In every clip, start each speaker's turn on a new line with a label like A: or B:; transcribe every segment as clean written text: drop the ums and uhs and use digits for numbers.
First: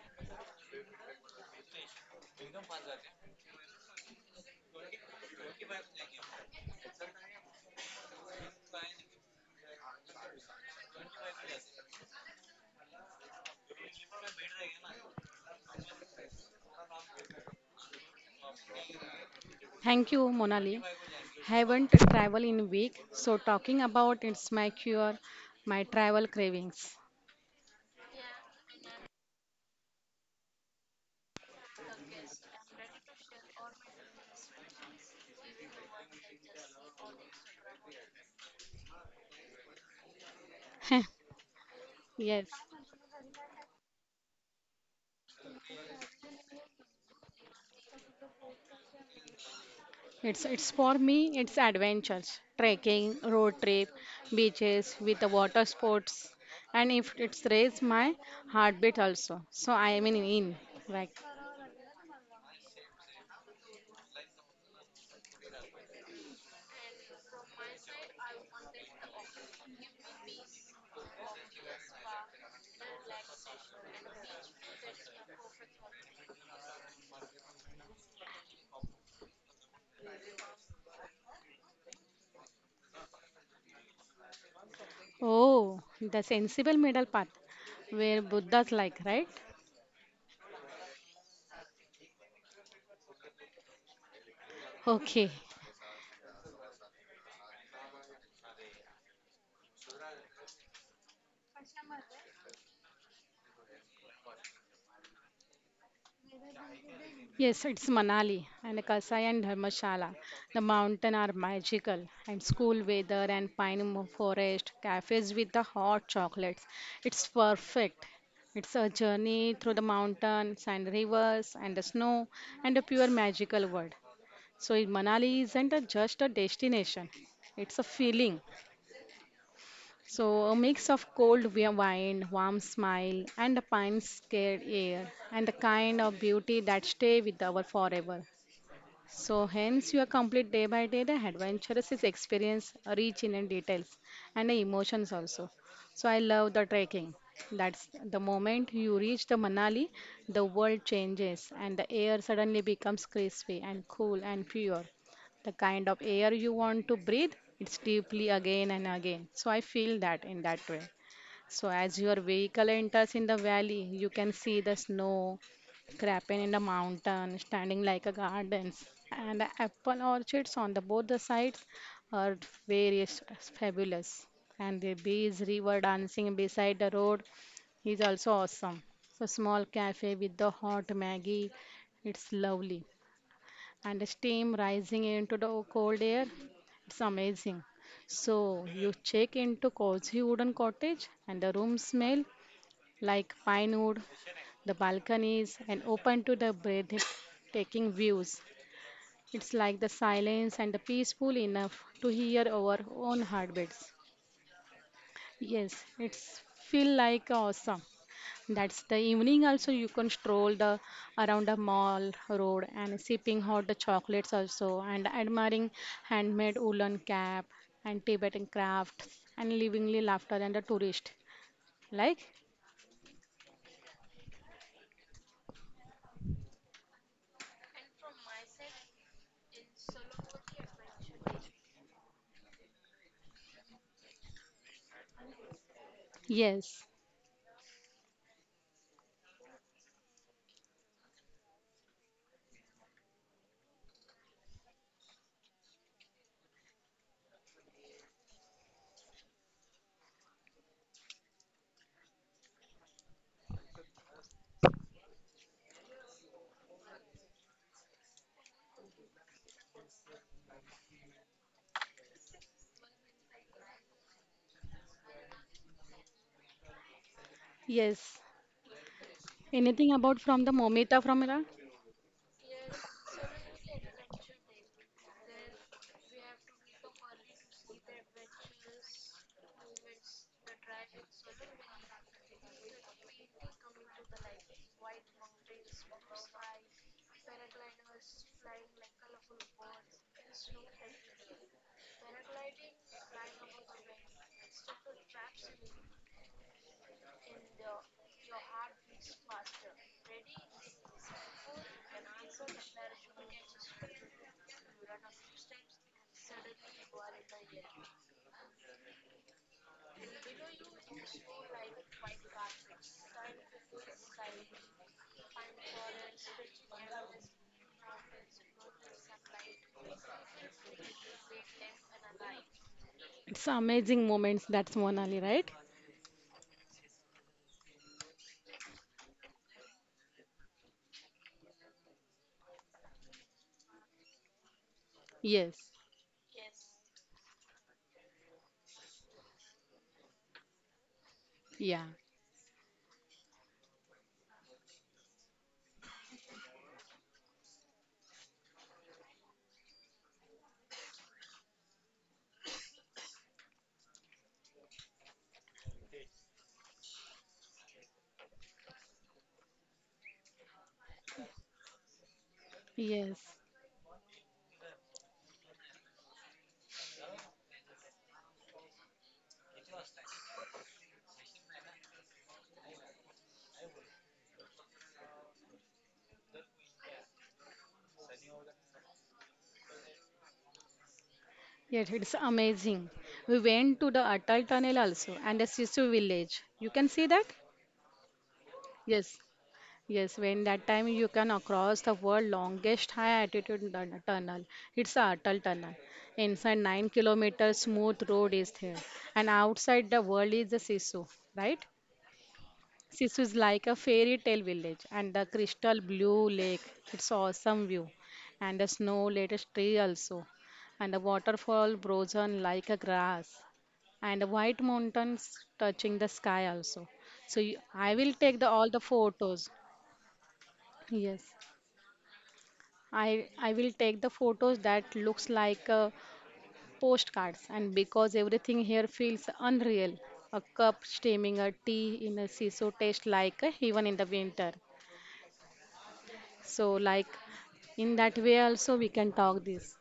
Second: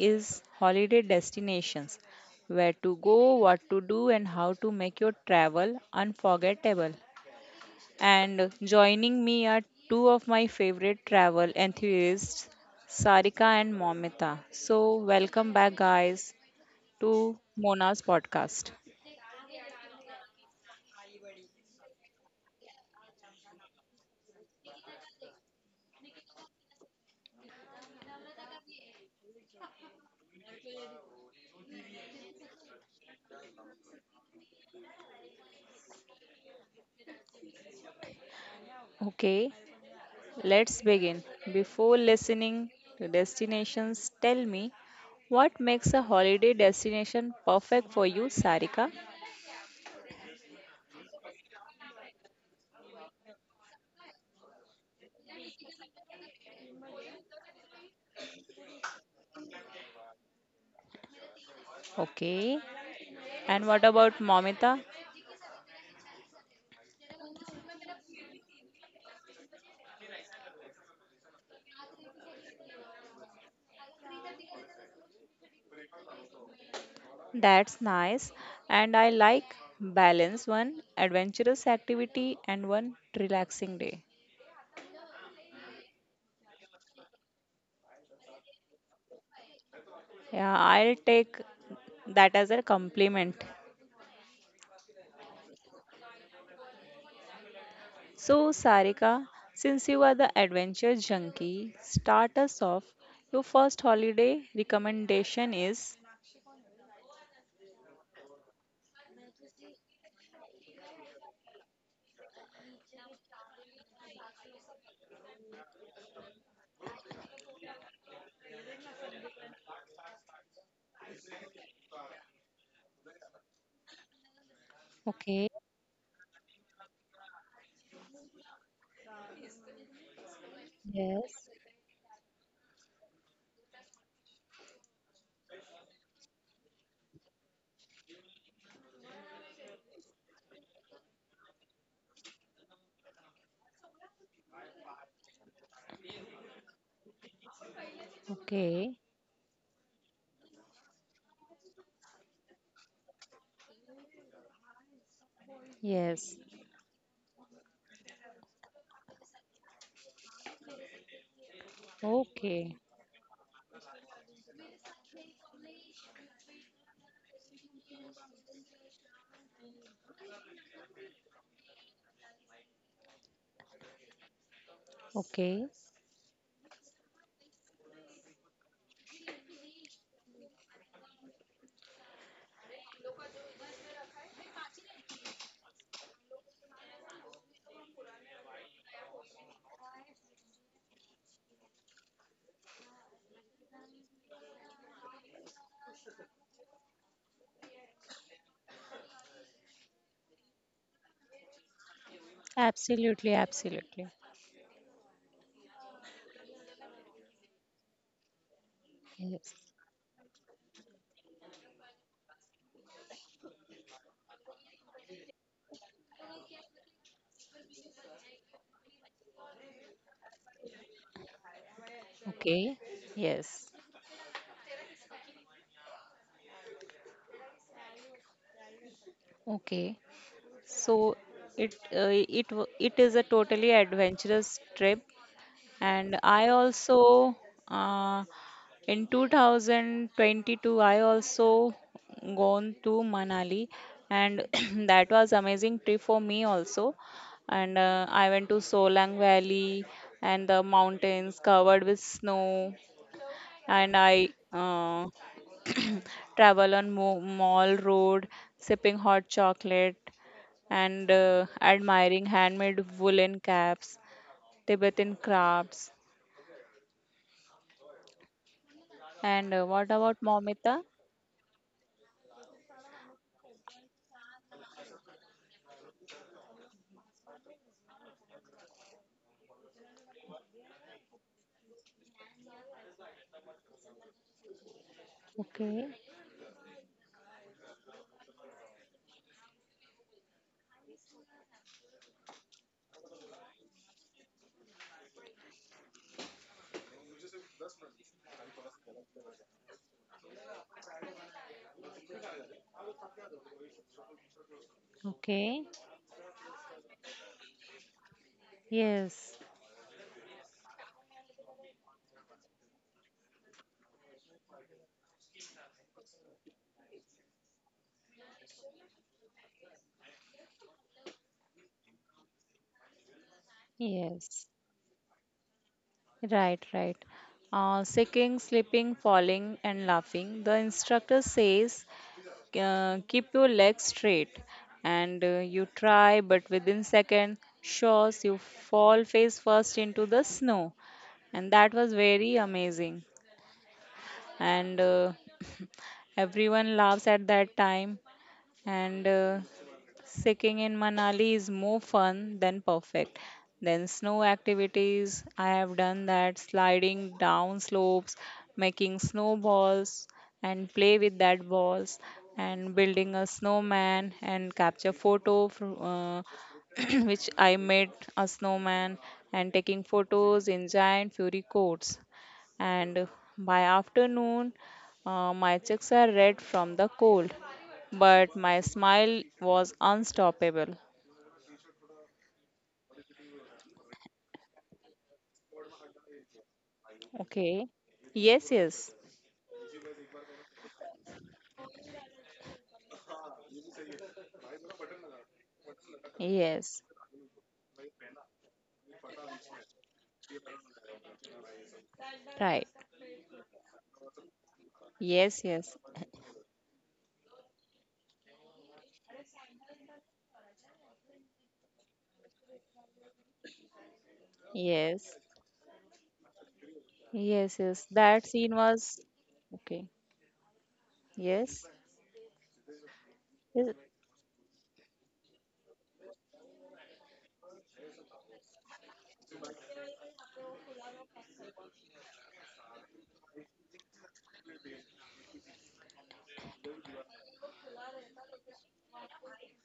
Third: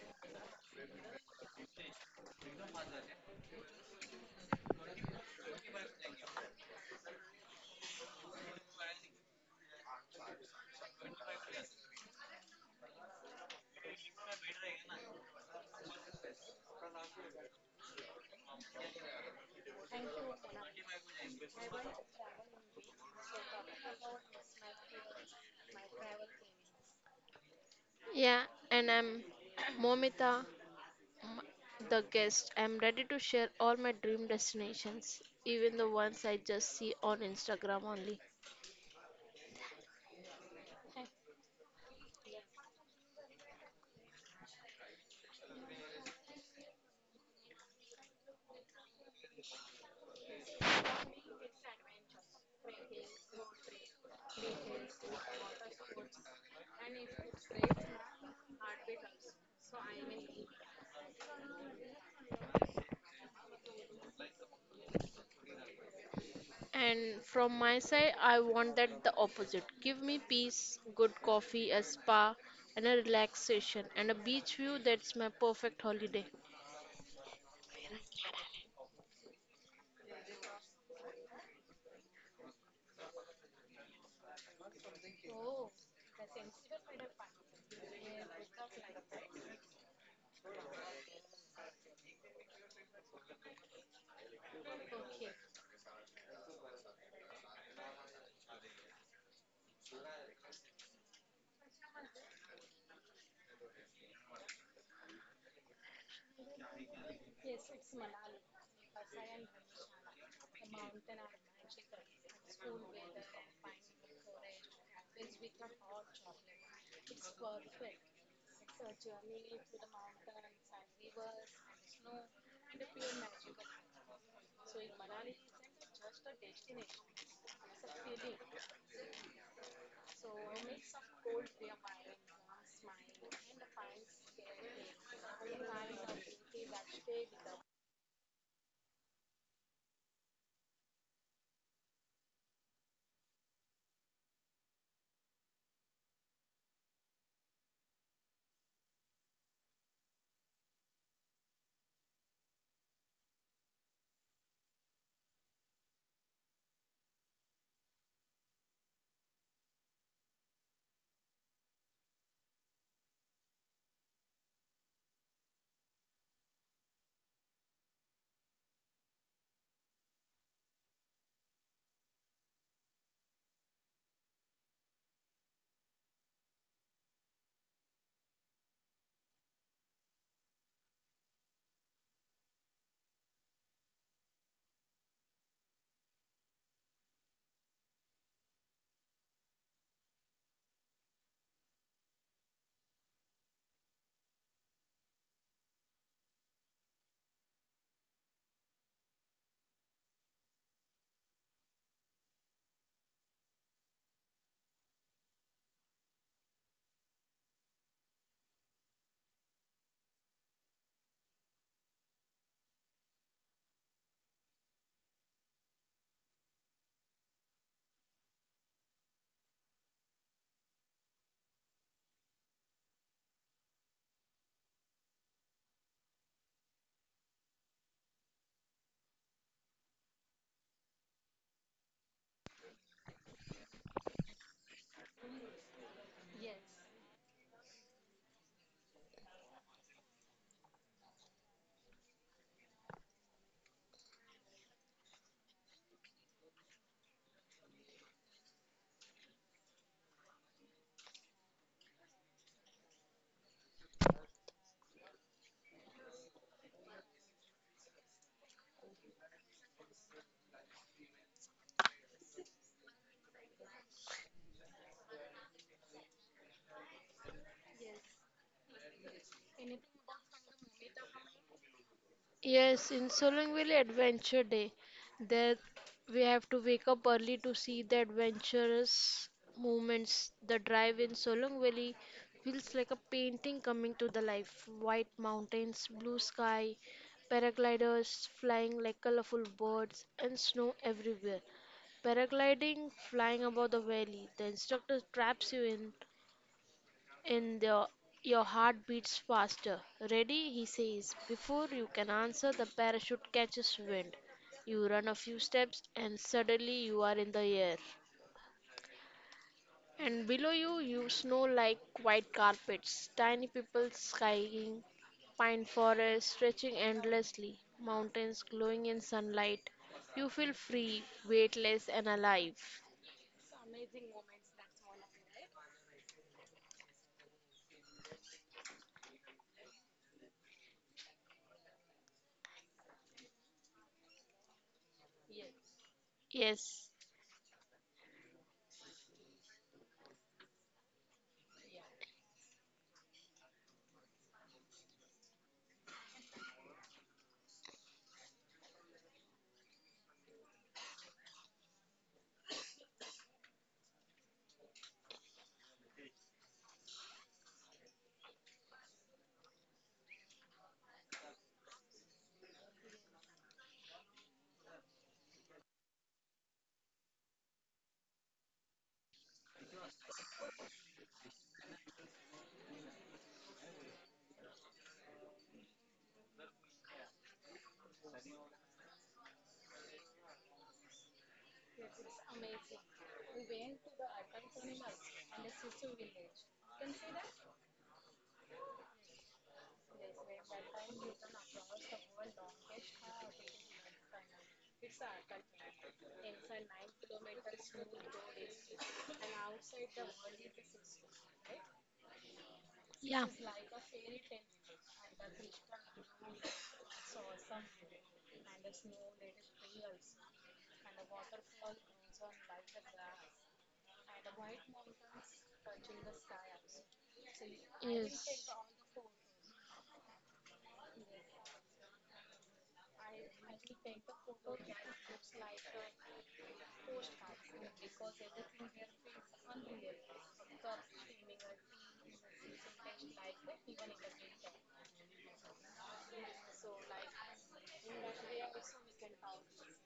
A: is holiday destinations: where to go, what to do, and how to make your travel unforgettable. And joining me are two of my favorite travel enthusiasts, Sarika and Momita. So, welcome back, guys, to Mona's podcast.
B: Thank you, Monali. Haven't traveled in week, so talking about it's my cure, my travel cravings.
C: Yeah, and I'm Momita, m- the guest. I'm ready to share all my dream destinations, even the ones I just see on Instagram only.
A: Okay, let's begin. Before
B: Yes,
A: listening to destinations, tell me what makes a holiday destination perfect for you, Sarika?
B: it's for me. It's adventures, trekking, road trip, beaches with the water sports, and if it's raise my heartbeat also. So I am in like
A: Okay, and what about Momita?
C: And from my side, I want that the opposite. Give me peace, good coffee, a spa, and a relaxation, and a beach view. That's my perfect holiday.
A: That's nice. And I like balance: one adventurous activity and one relaxing day.
B: oh, the sensible middle path where Buddha's like right.
A: Yeah, I'll take that as a compliment.
B: Okay,
A: So, Sarika, since you are the adventure junkie, start us off. Your first holiday recommendation is?
B: yes, it's Manali and Kasai and Dharmshala. The mountain are magical and school weather and forest, cafes with the hot chocolates. It's perfect. It's a journey through the mountains and rivers and the snow and a pure magical world. So Manali
A: Okay.
B: isn't a, just a destination. It's a feeling. So a mix of cold
A: Yes.
B: wind, warm smile and a pine scared air and the kind of beauty that stay with our forever. So, hence, your complete day by day the adventurous is experience rich in and details and the emotions also. So, I love the trekking. That's the moment you
A: Okay.
B: reach the Manali, the world changes and the air suddenly becomes crispy and cool and pure. The kind of air
A: Yes.
B: you want to breathe, it's deeply again and again. So, I feel that in that way. So as your vehicle
A: Okay.
B: enters in the valley, you can see the snow crapping in the mountain, standing like a gardens, and apple orchards on the both the sides are various fabulous. And the bees
A: Okay.
B: river dancing beside the road is also awesome. So small cafe with the hot Maggie, it's lovely and the steam rising into the cold air. It's amazing. So you check into cozy wooden cottage and the room smell like pine wood, the balconies and open to the breathtaking views. It's like the silence and the peaceful enough to hear our own
A: Absolutely.
B: heartbeats.
A: Absolutely.
B: Yes, it's feel like awesome. That's the evening
A: Yes.
B: also you can stroll the around the mall road and sipping hot chocolates also and admiring handmade woolen cap and Tibetan crafts and livingly laughter and the tourist. Like
A: Okay. Yes. Okay, so it uh, it is a totally adventurous trip, and I
B: yes,
A: also uh, in 2022 I also gone to Manali, and that was amazing trip for me also. And I went to Solang Valley and the mountains covered with snow, and I travel on Mo Mall Road, sipping hot chocolate and admiring handmade woolen caps, Tibetan crafts.
B: yes.
A: And
B: Anything
A: what
B: about from
A: about
B: the Momita
A: Momita?
B: from Iran?
C: Yes, in Solangville Adventure Day, there we have to wake up early to see the adventurous movements. The drive in Solang Valley feels like a painting coming to the life. White mountains, blue
A: Okay,
C: sky, paragliders flying like colorful birds, and snow everywhere. Paragliding, flying above the valley. The instructor traps you in and the, your heart beats faster. Ready, he says. Before you can answer, the parachute catches wind. You run a few steps,
A: okay.
C: and suddenly you are in the air.
A: Yes,
C: And below you, you snow like white carpets, tiny people skying, pine forests stretching endlessly, mountains glowing in sunlight. You feel free, weightless, and alive.
B: It's amazing moments
A: yes.
B: that's Monali, right?
A: Right, right. Shaking, slipping, falling, and laughing. The instructor says, keep your legs straight. And
B: Yes.
A: you try, but
C: Yes.
A: within second, shows you fall face first into the snow. And that
B: Yeah.
A: was very amazing. And everyone laughs at that time, and Sicking in Manali is more fun than perfect. Then snow activities, I have done that, sliding down slopes, making snowballs and play with that balls and building a
B: Yes.
A: snowman and capture photo from which I made a snowman and taking photos in giant fury coats. And by afternoon, my cheeks are red from the cold, but my smile was unstoppable.
B: Yes, it's amazing. We went to the Atal Tunnel also and the Sisu village. You can see that?
A: Okay. Yes, yes,
B: Yes. Yes, when that time you can across the world longest high altitude tunnel. It's a Atal tunnel. Inside
A: yes,
B: 9 kilometers smooth road is there, and outside the world is the Sisu, right?
A: right.
C: Yeah.
B: Sisu is like a fairy tale village, and the
A: Yes,
B: crystal
A: yes,
B: blue lake. It's awesome view, and the snow laden tree also, and the waterfall frozen like a grass, and the white
A: yes,
B: mountains touching the sky also. So you,
A: yes, yes.
B: I will
C: Yes.
A: That
B: take the
A: scene
B: all the
A: was—
B: photos.
A: Okay.
B: Yes.
A: Yes,
B: I will
A: yes,
B: take the photos that looks like postcards and because everything here feels unreal. A cup steaming a tea in a siso tastes like a heaven in the winter. So like in that way also we can talk this.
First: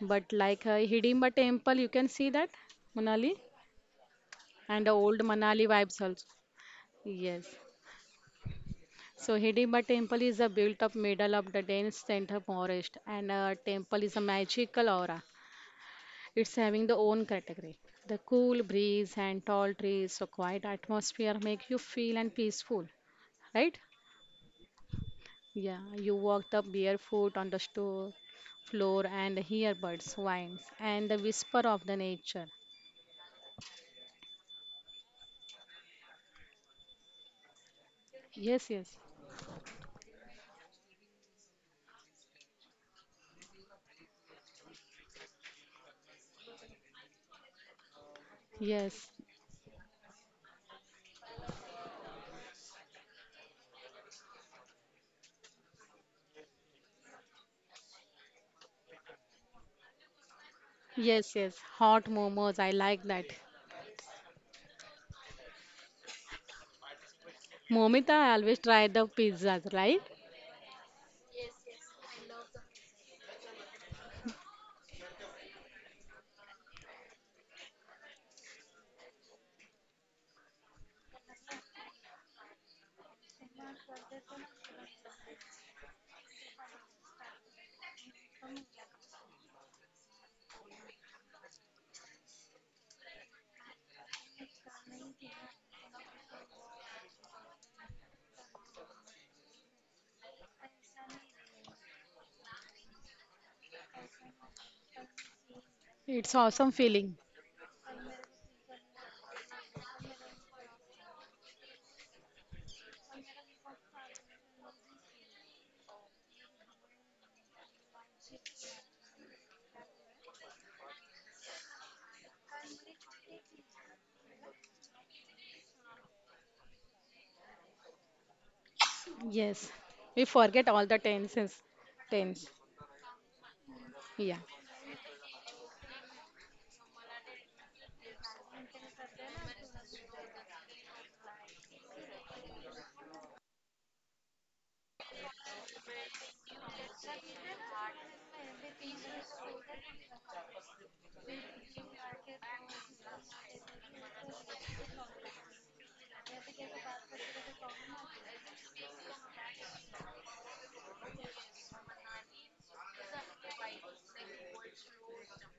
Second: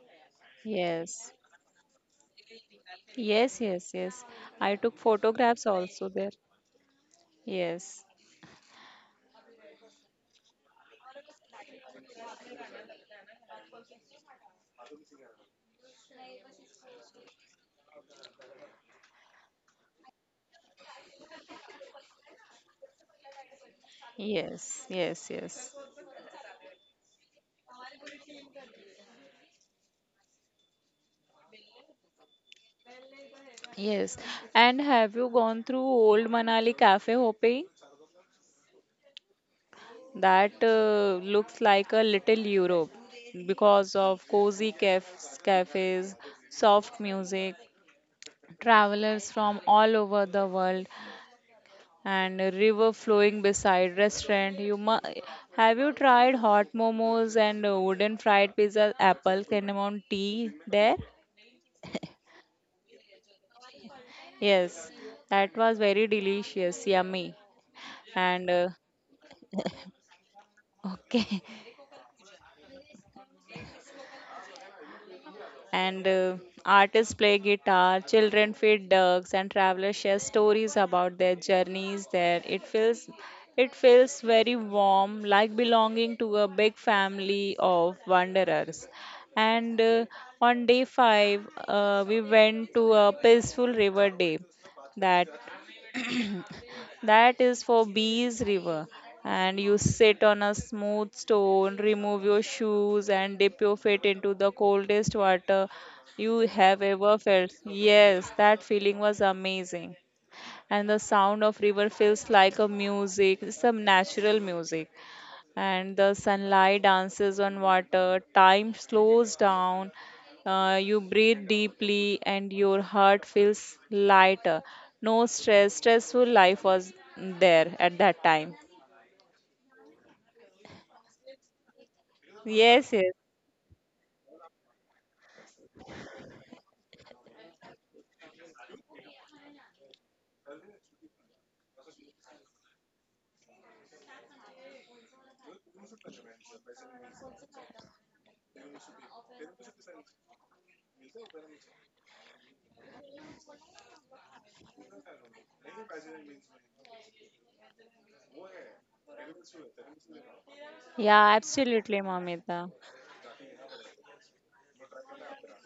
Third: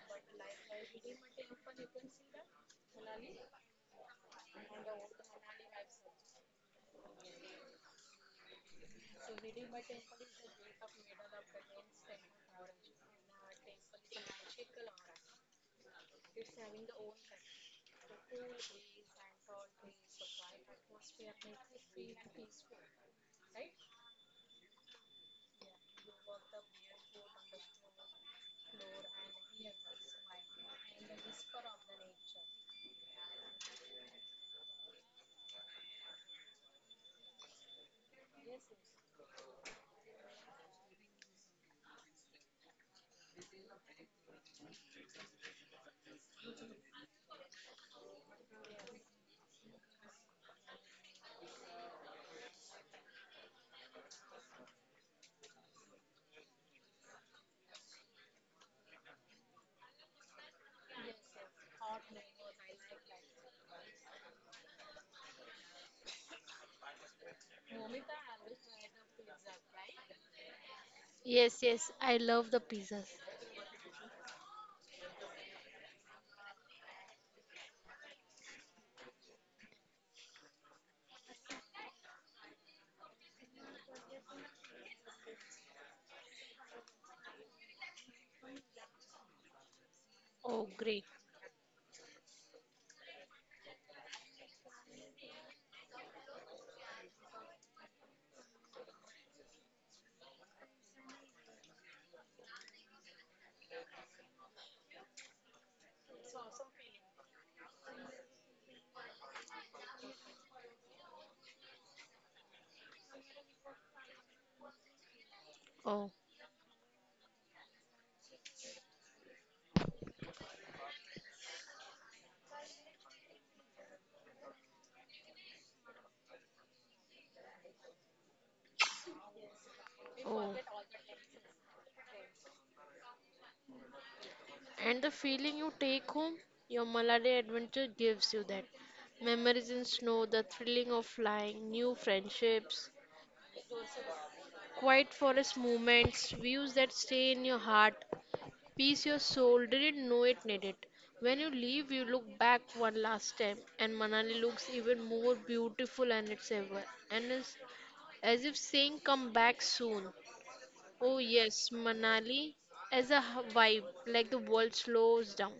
B: But like a
A: yes,
B: Hidimba temple you can see that Manali
A: yes, yes. Yes. I
B: and the
A: took
B: old
A: photographs
B: Manali vibes
A: also
B: also.
A: there.
B: Yes.
A: Yes,
B: So Hidimba temple is a built up middle of the dense center forest and a temple is a magical aura. It's having the own category. The cool breeze and tall trees, so quiet atmosphere make you feel and peaceful, right?
A: yes, yes, yes,
B: Yeah, you walk the barefoot on the store floor and hear birds whines and the whisper of the nature.
A: yes. And have you gone through old Manali cafe hopping?
B: Yes, yes,
A: That looks like a little Europe because of cozy cafes, soft music,
B: yes,
A: travelers from all over the world, and a river flowing beside restaurant. Have you tried hot momos and wooden fried pizza, apple cinnamon tea there?
B: yes, yes. Hot momos, I like that.
A: Yes, that was very delicious, yummy,
B: Momita, I always
A: and
B: try the pizzas, right?
A: okay.
C: Yes, yes, I love the pizzas.
A: And artists play guitar, children feed ducks, and travelers share stories about their journeys there. It feels very warm, like belonging to a big family of wanderers. And on
C: Oh,
A: day
C: great.
A: five, we went to a peaceful river day, that that is for bees river. And you sit on a smooth stone, remove your shoes, and dip your feet into the coldest water you
B: It's awesome
A: have ever
B: feeling.
A: felt. Yes, that feeling was amazing. And the sound of river feels like a music, some natural music, and the
C: Oh,
A: sunlight dances on water. Time slows down. You breathe deeply, and your heart feels lighter. No stress. Stressful life was there at that time.
B: Yes, we
C: oh.
B: forget all the tenses. Tense.
A: Yes, yes.
B: Yeah.
C: And the feeling you take home, your Malade adventure gives you that. Memories in snow, the thrilling of flying, new friendships, quiet forest moments, views that stay in your heart. Peace your soul didn't know it needed. When you leave, you look back one last time, and Manali looks even more beautiful than it's ever, and is as if saying, come back soon. Oh,
A: Yeah,
C: yes,
A: absolutely,
C: Manali
A: Mamita.
C: as a vibe, like the world slows down.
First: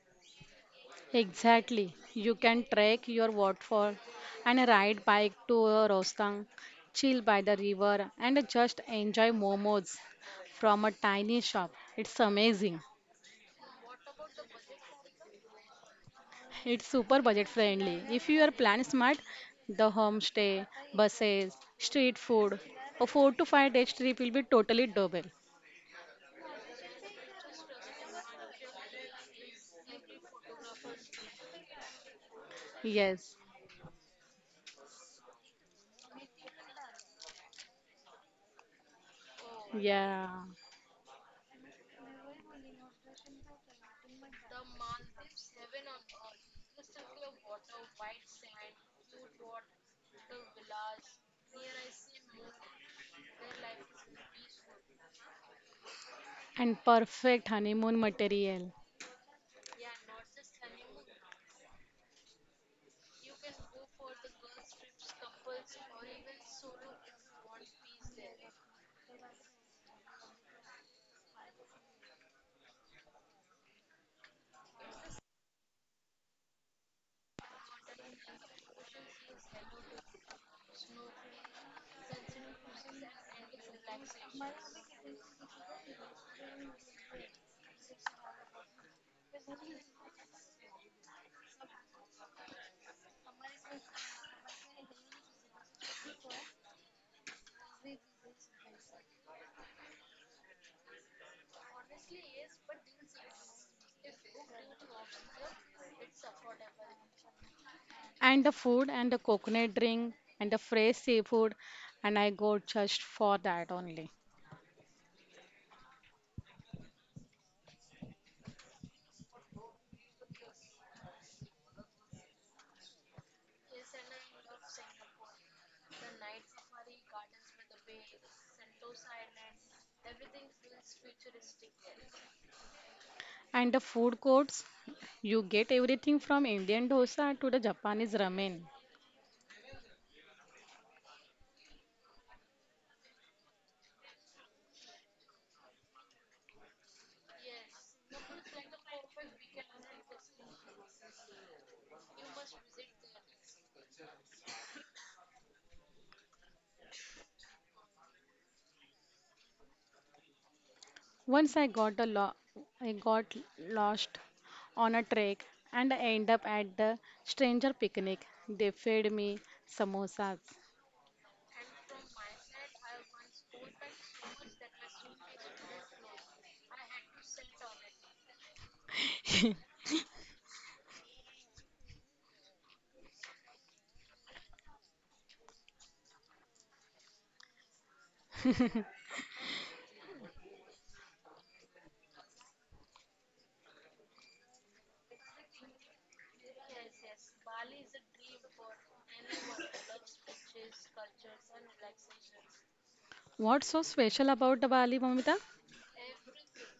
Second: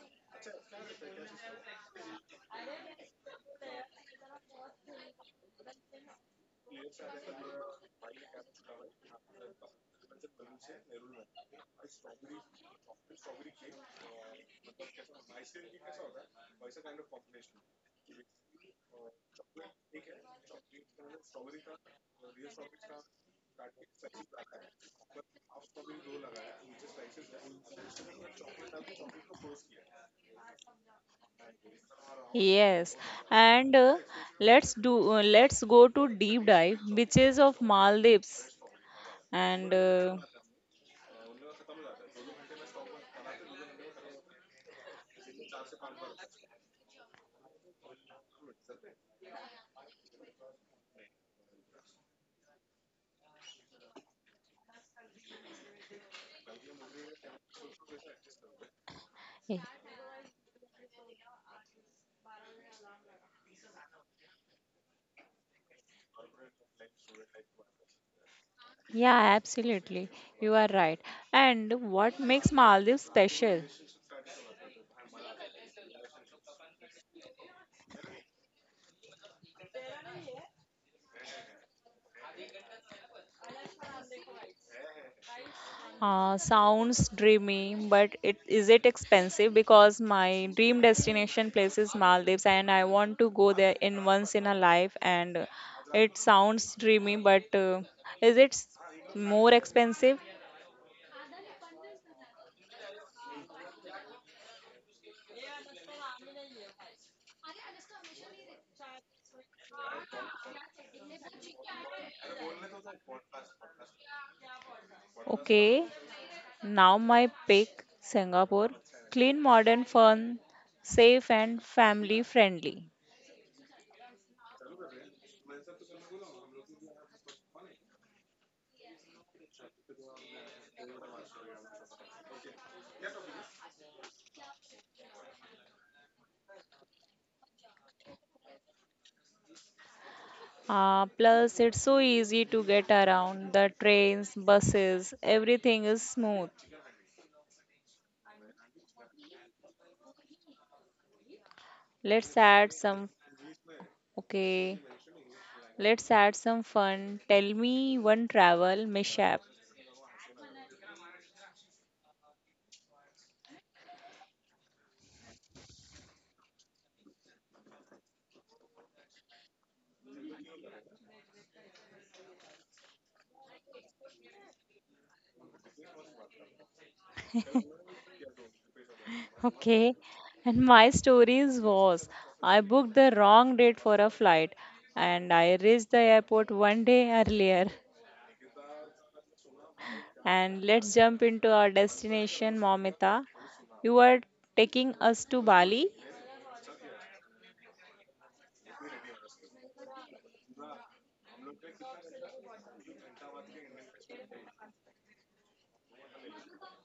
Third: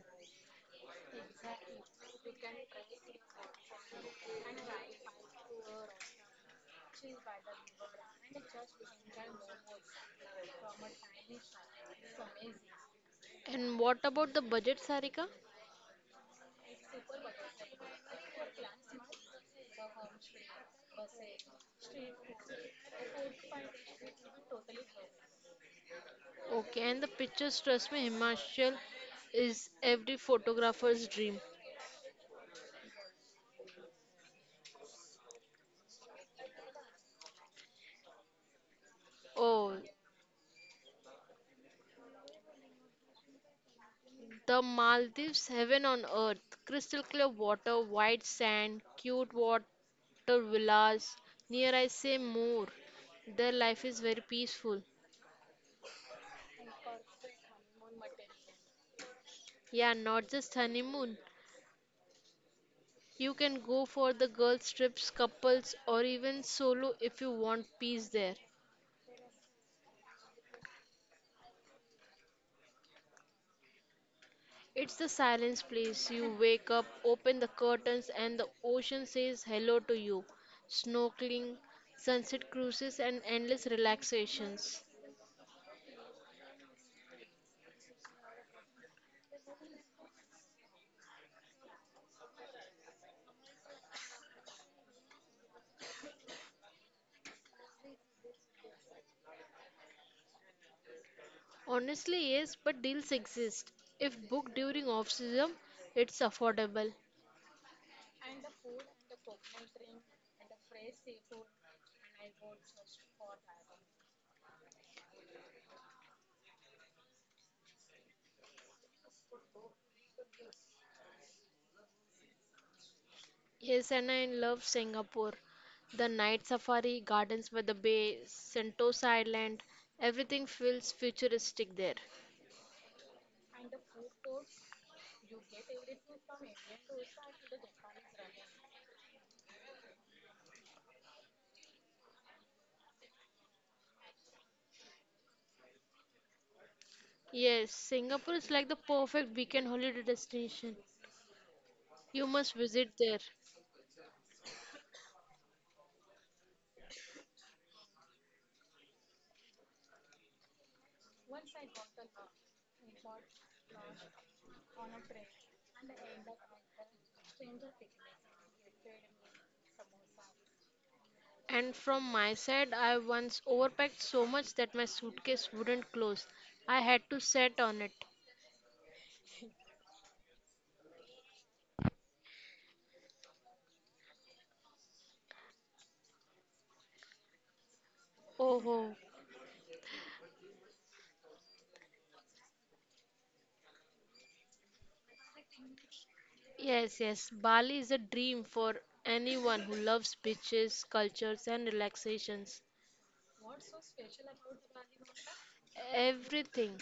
B: Exactly. You can trek your waterfall and ride bike to a Rostang, chill by the river and just enjoy momos from a tiny shop. It's amazing.
C: And what about the budget, Sarika?
B: It's super budget friendly. If you are plan smart, the homestay, buses, street food, a 4 to 5 day trip will be totally double.
C: Okay, and the pictures, trust me, Himachal is every photographer's dream.
A: Yes,
B: Yes.
A: and let's go to deep dive beaches of Maldives.
C: Oh,
A: And
B: Yeah.
C: the Maldives, heaven on earth, crystal clear water, white sand, cute water villas. Near I say more. Their life is very peaceful.
B: And perfect honeymoon material.
A: y-
C: Yeah, not just honeymoon. You can go for the girls' trips, couples, or even solo if you want peace there.
A: yeah, absolutely. You are right. And what makes Maldives special?
C: It's the silence place. You wake up, open the curtains, and the ocean says hello to you. Snorkeling, sunset cruises, and endless relaxations.
A: Sounds dreamy, but it is it expensive? Because my dream destination place is Maldives and I want to go there in once in a life, and it sounds dreamy, but is it s- more expensive?
C: Honestly, yes, but deals exist. If booked during off-season, it's affordable.
B: And the food and the coconut drink and the fresh seafood, and I go just for that only.
A: Okay, now my pick: Singapore. Clean, modern, fun, safe and family friendly.
C: Yes, and I love Singapore. The night safari, gardens by the bay, Sentosa Island, everything feels futuristic there.
B: And the food courts, you get everything from Indian dosa to the Japanese ramen.
A: Plus, it's so easy to get around. The trains, buses, everything is smooth.
C: Yes, Singapore is like the perfect weekend holiday destination. You
A: Let's
C: must
A: add
C: visit
A: some—
C: there.
A: Okay, let's add some fun. Tell me one travel mishap.
B: Once I got a lo- I got lost on a trek and I end up at the stranger picnic. They fed me samosas.
C: And from my side, I once overpacked so much that my suitcase wouldn't close. I had to sit on it.
A: Okay, and my stories was, I booked the wrong date for a flight and I reached the airport one day earlier.
C: Oh, oh.
A: And let's jump into our destination, Momita. You are taking us to Bali.
C: Yes, yes, Bali is a dream for anyone who loves beaches, cultures, and relaxations.
B: What's so special about the Bali, Mamita?
C: Everything.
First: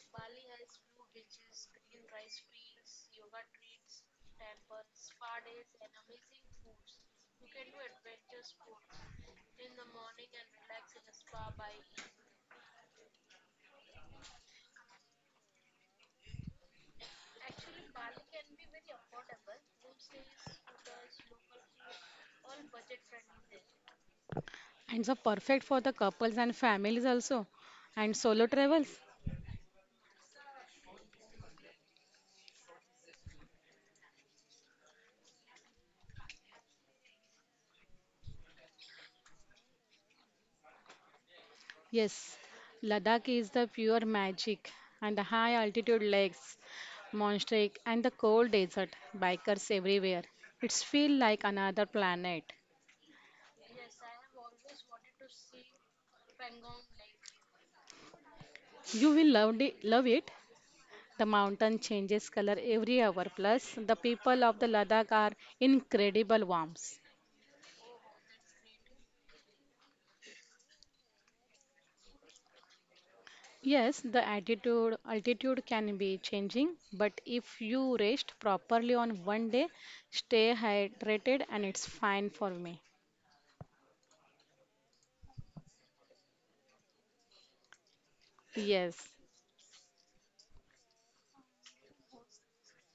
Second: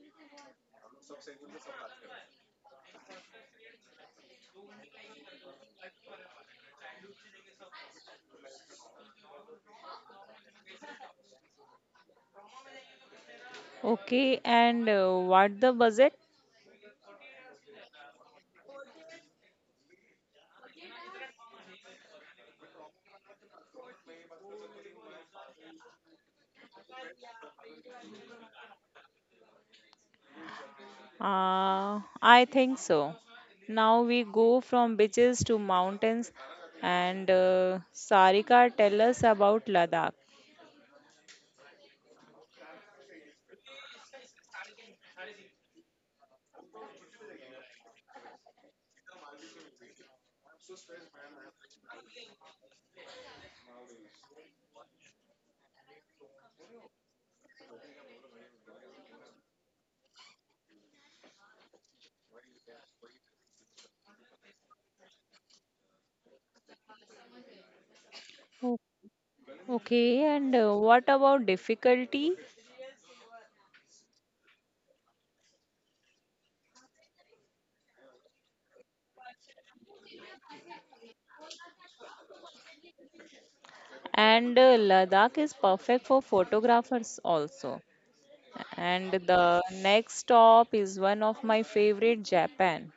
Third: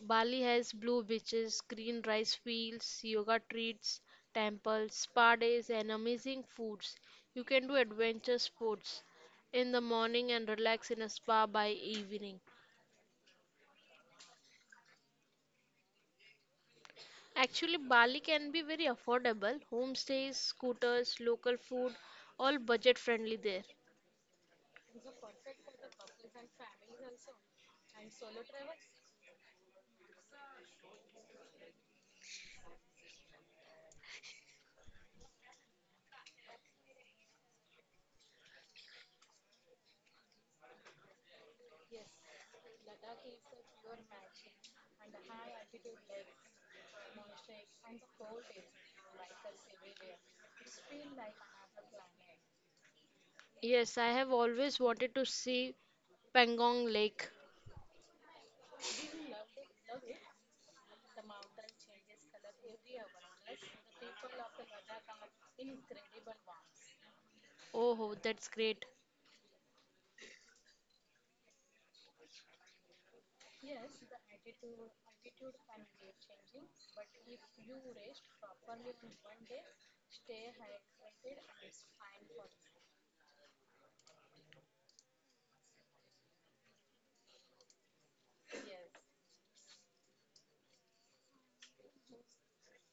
C: Bali has blue beaches, green rice fields, yoga treats, temples, spa days, and amazing foods. You can do adventure sports in the morning and relax in a spa by evening.
A: Okay, and what the budget?
C: Actually, Bali can be very affordable. Homestays, scooters, local food, all budget friendly there.
B: And so perfect for the couples and families also, and solo travels.
A: I think so. Now we go from beaches to mountains, and Sarika, tell us about Ladakh.
B: Yes, Ladakh is the pure magic, and the high altitude lakes, Monstrake, and the cold desert, bikers everywhere. It's feel like another planet.
C: Yes, I have always wanted to see Pangong Lake.
B: You will love it, love it. The mountain changes color every hour, plus the people of the Ladakh are incredible warms.
C: Oh, that's
A: Oh.
C: great.
A: Okay, and what about difficulty?
B: Yes, the attitude altitude can be changing, but if you rest properly on one day, stay hydrated and it's fine for me.
A: And Ladakh is perfect for photographers also. And
B: Yes.
A: the next stop is one of my favorite, Japan.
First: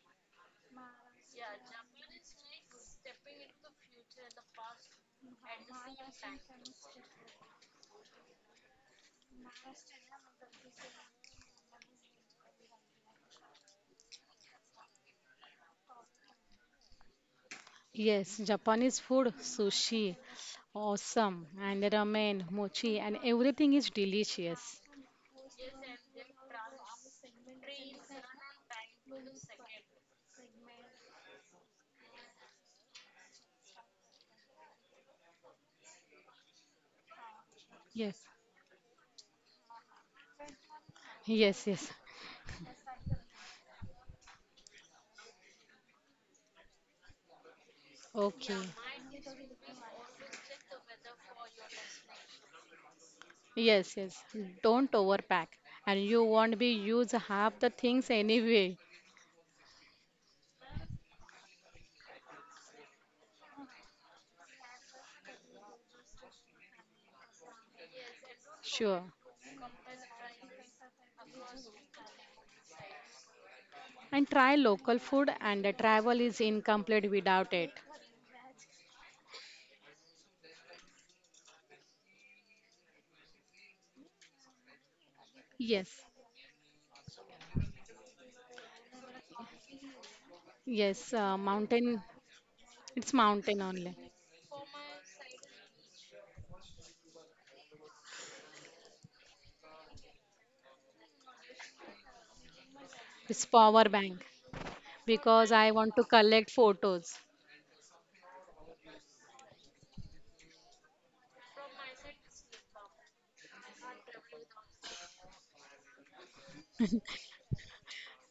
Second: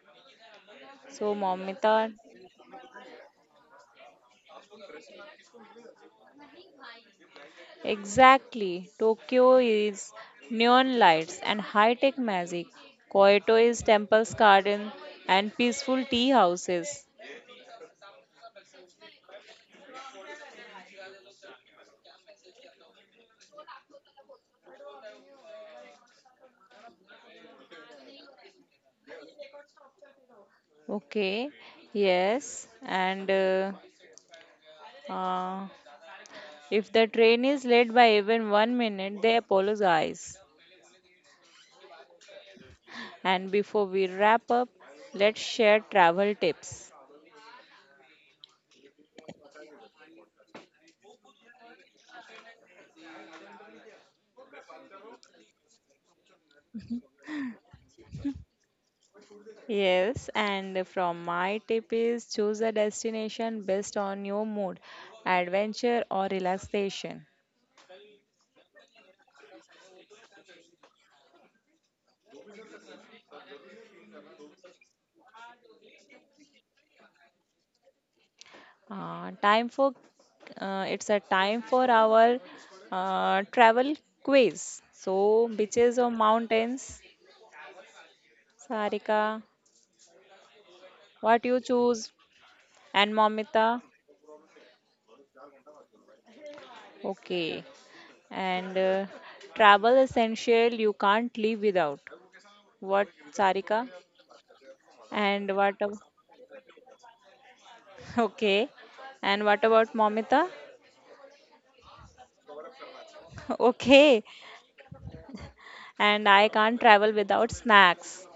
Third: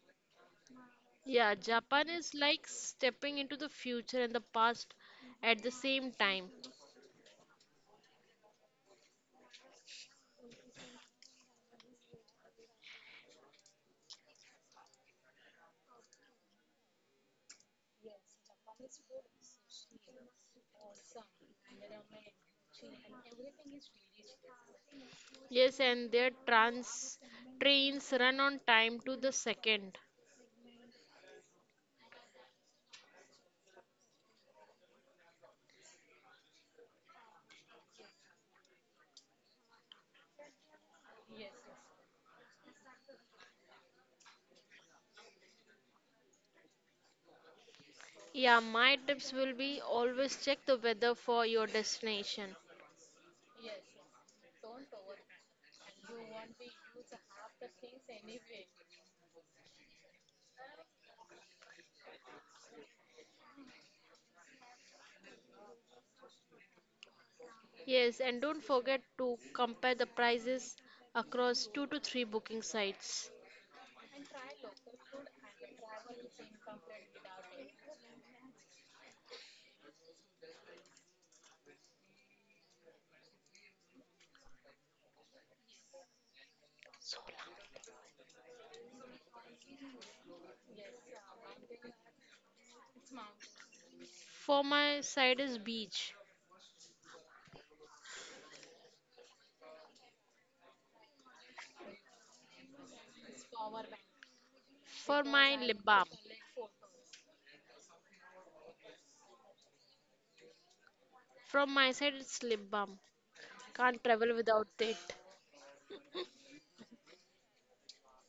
A: So,
C: Yeah, Japan
A: Momita.
C: is like stepping into the future and the past at the same time.
A: Exactly. Tokyo is neon lights and high-tech magic. Kyoto is temples, garden, and peaceful tea houses.
B: Yes, Japanese food, sushi, awesome, and ramen, mochi, and everything is delicious.
C: Yes, and their trans trains run on time to the second.
A: Okay. Yes. And uh, if the train is late
B: Yes,
A: by even 1 minute, they apologize.
B: yes, yes.
A: And before we wrap up, let's share travel tips.
C: Yeah,
B: Okay.
C: my tips will be always check the weather for your destination.
B: Yes, yes. Don't overpack, and you won't be use half the things anyway.
A: Yes, and from my tip is choose a destination based on your mood, adventure or relaxation.
C: Yes, and don't
B: Sure.
C: forget to compare the prices across 2 to 3 booking sites.
B: And try local food, and the travel is incomplete without it.
A: Time for it's a time for our travel quiz. So beaches
B: Yes,
A: or mountains, Sarika,
B: yes.
A: what you
B: Mountain.
A: choose,
B: It's
A: and
B: mountain
A: Momita,
B: only.
C: For my side is beach.
A: okay. And travel essential you can't live without. What,
B: It's
A: Sarika?
B: power bank.
C: For
A: And
B: Because
C: my
B: I
A: what?
C: lip
A: ab-
B: want to
C: balm.
B: collect photos.
A: Okay. And what about Momita?
C: From my side, it's lip balm. Can't
A: Okay.
C: travel without it.
A: And I can't travel without snacks.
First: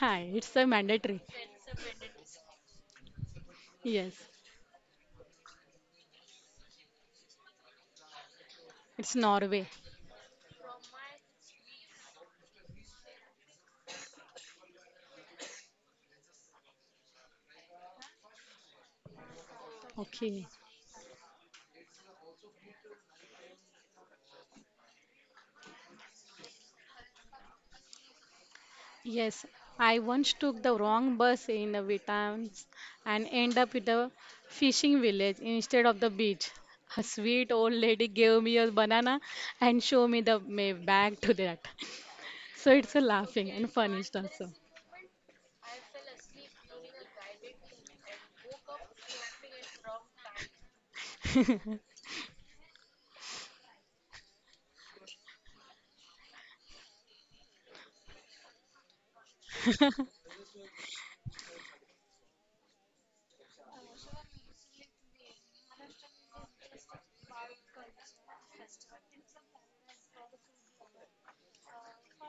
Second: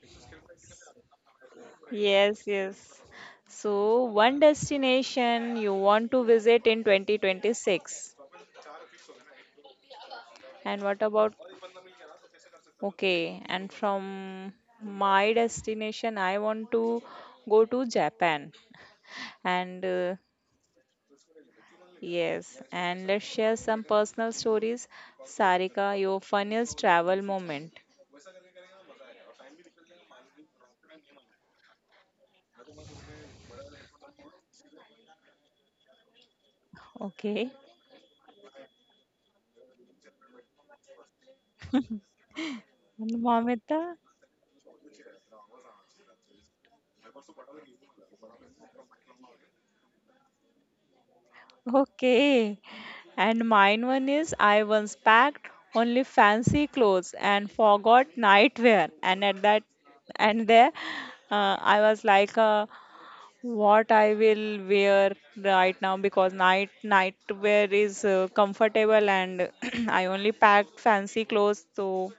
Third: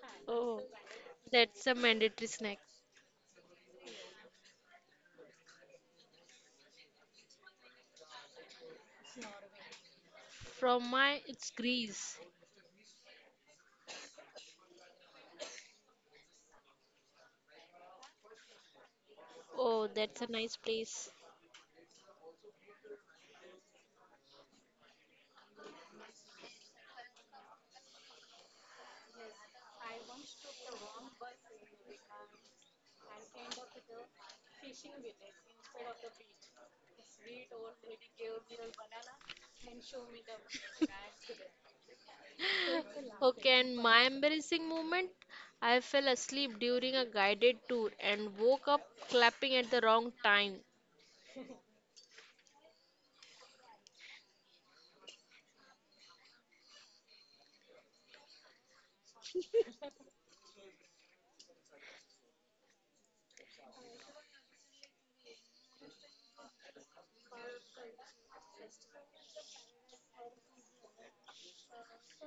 B: Hi, it's
C: Oh,
B: a mandatory.
C: that's a mandatory
A: Yes,
C: snack.
A: yes. So,
B: Yes,
A: one destination you want to visit in 2026.
B: it's Norway.
A: And
C: From
A: what
C: my,
A: about,
C: it's Greece.
A: okay, and from my destination, I want to go to Japan. And
C: Oh, that's a
B: Okay.
C: nice place.
A: yes, and let's share some personal stories. Sarika, your funniest travel moment.
B: Yes, I once took the wrong bus in the Vietnams and end up with a fishing village instead of the beach. A sweet
A: Okay.
B: old lady gave me a banana and showed me the my bag to that. So it's a
A: And
B: laughing
C: Okay,
B: and
C: and
B: funny
C: my
A: Mamita?
C: embarrassing moment I fell asleep during a guided tour and woke up clapping at the wrong time.
B: also.
A: Okay. And mine one is, I once packed only fancy clothes and forgot nightwear. And at that, and there, I was like, what I will wear right now? Because nightwear is comfortable, and I only packed fancy clothes, so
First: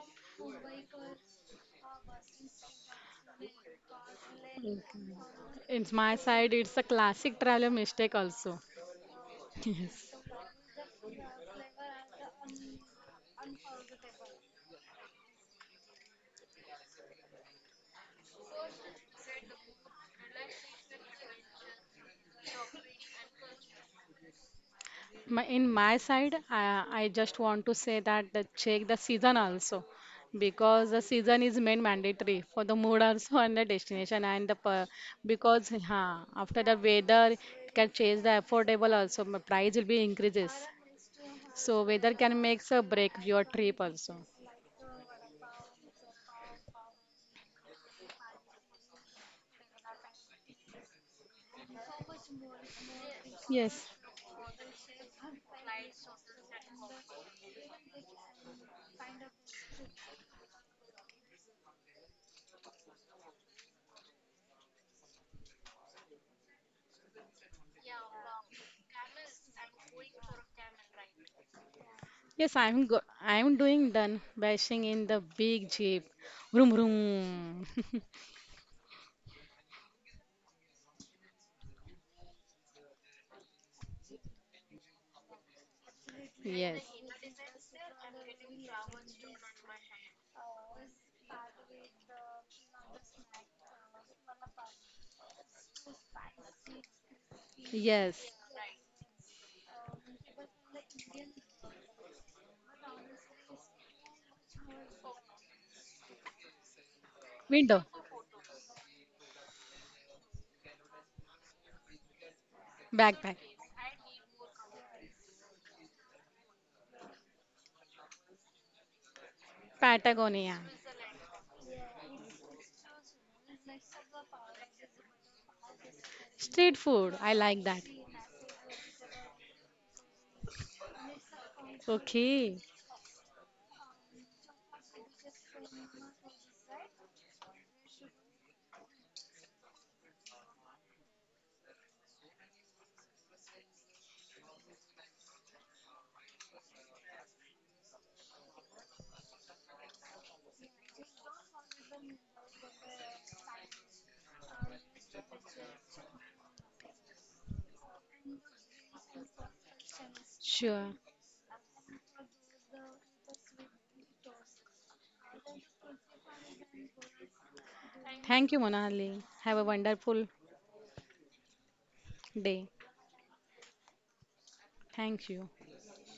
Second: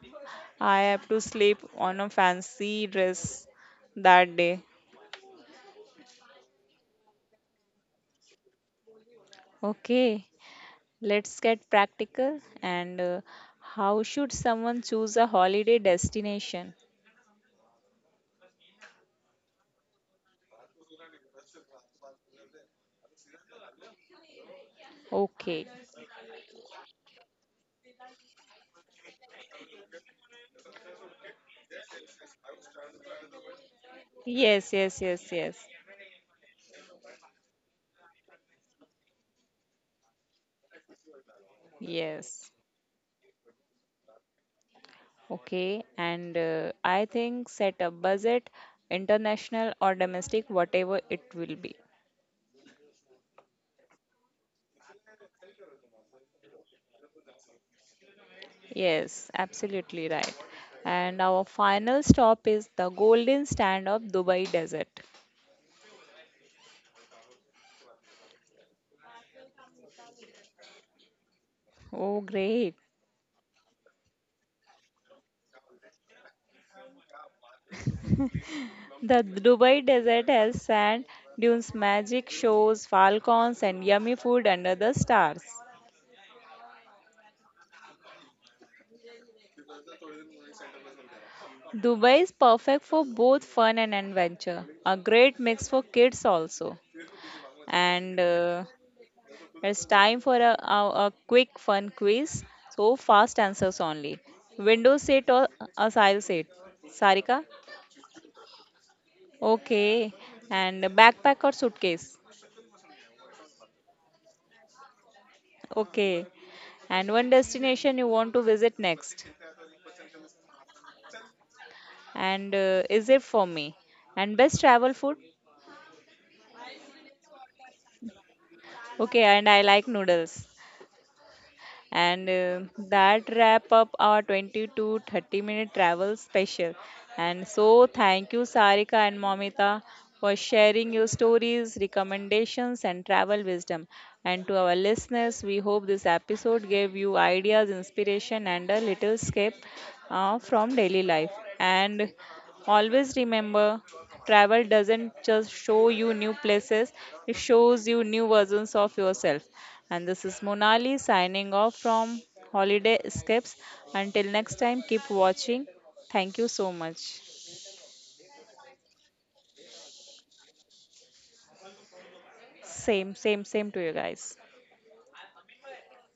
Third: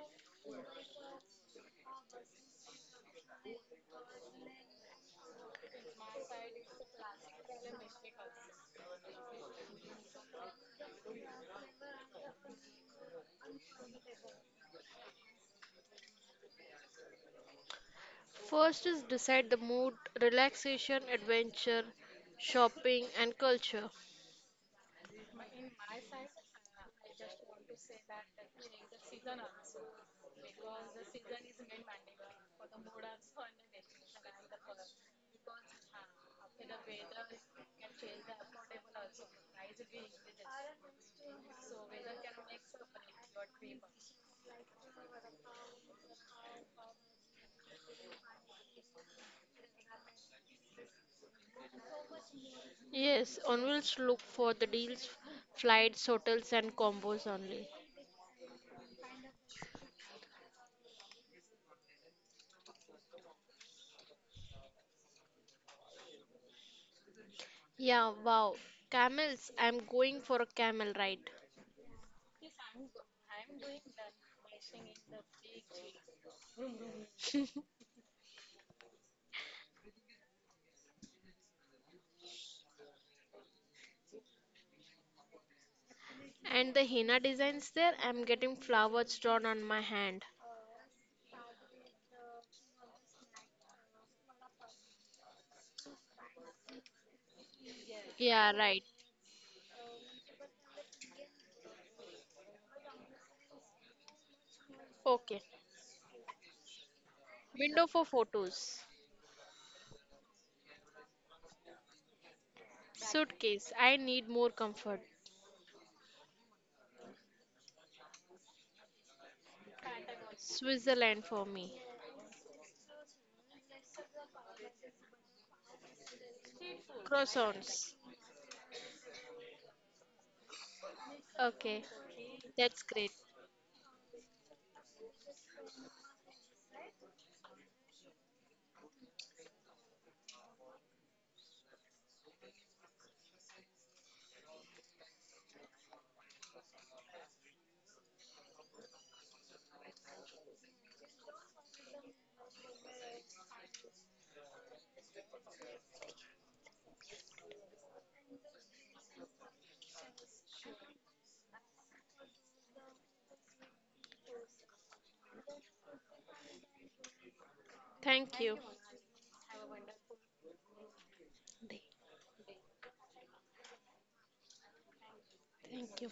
A: I have to sleep on a fancy dress that day.
B: It's my side, it's a classic traveler mistake also. Yes.
A: Okay. Let's get practical. And how should someone choose a holiday destination?
C: First is decide the mood, relaxation, adventure, shopping, and culture.
B: My,
A: Okay.
B: in my side, I just want to say that the check the season also because the season is main mandatory for the mood also and the destination and the
A: Yes,
B: per,
A: yes, yes, yes.
B: because huh, after the weather it can change the affordable also my price will be increases so weather can
A: Yes.
B: makes a break your trip also.
A: Okay. And I think set a budget, international or domestic, whatever it will be.
C: Yes,
B: Yes.
C: onwards look for the deals, flights, hotels, and combos only.
A: Yes, absolutely right. And our final stop is the golden stand of Dubai Desert.
C: Yeah, wow. Camels, I'm going for a camel ride.
A: Oh,
B: Yes,
A: great.
B: I'm doing done bashing in the big jeep. Vroom vroom.
A: The Dubai desert has sand dunes, magic shows, falcons, and yummy food under the stars.
C: And
B: Yes.
C: the henna designs there, I'm getting flowers drawn on my hand.
A: Dubai is perfect for both fun and adventure, a great mix for kids also. And
B: Yes.
C: Yeah, right.
A: it's time for a quick fun quiz, so fast answers only. Window seat
C: Okay.
A: or aisle seat? Sarika?
B: Window.
C: Window for photos.
A: Okay. And backpack or suitcase?
B: Backpack.
C: Suitcase, I need more comfort.
A: Okay. And one destination you want to visit next?
B: Patagonia.
C: Switzerland for me.
A: And is it for me, and best travel food?
B: Street food. I like
C: Croissants.
B: that.
A: Okay, and I like noodles.
C: Okay,
A: And
B: Okay.
C: that's great.
A: that wrap up our 20 to 30 minute travel special. And so thank you, Sarika and Momita, for sharing your stories, recommendations, and travel wisdom. And to our listeners, we hope this episode gave you ideas, inspiration, and a little escape from daily life. And always remember, travel doesn't just show you new places, it shows you new versions of yourself. And this is
B: Sure.
A: Monali signing off from Holiday Escapes. Until next time, keep watching. Thank you so much.
C: Thank
B: Thank you,
C: you.
B: Monali. Have a wonderful day.
A: Same, same, same to you guys.
B: Thank you.
C: Thank you.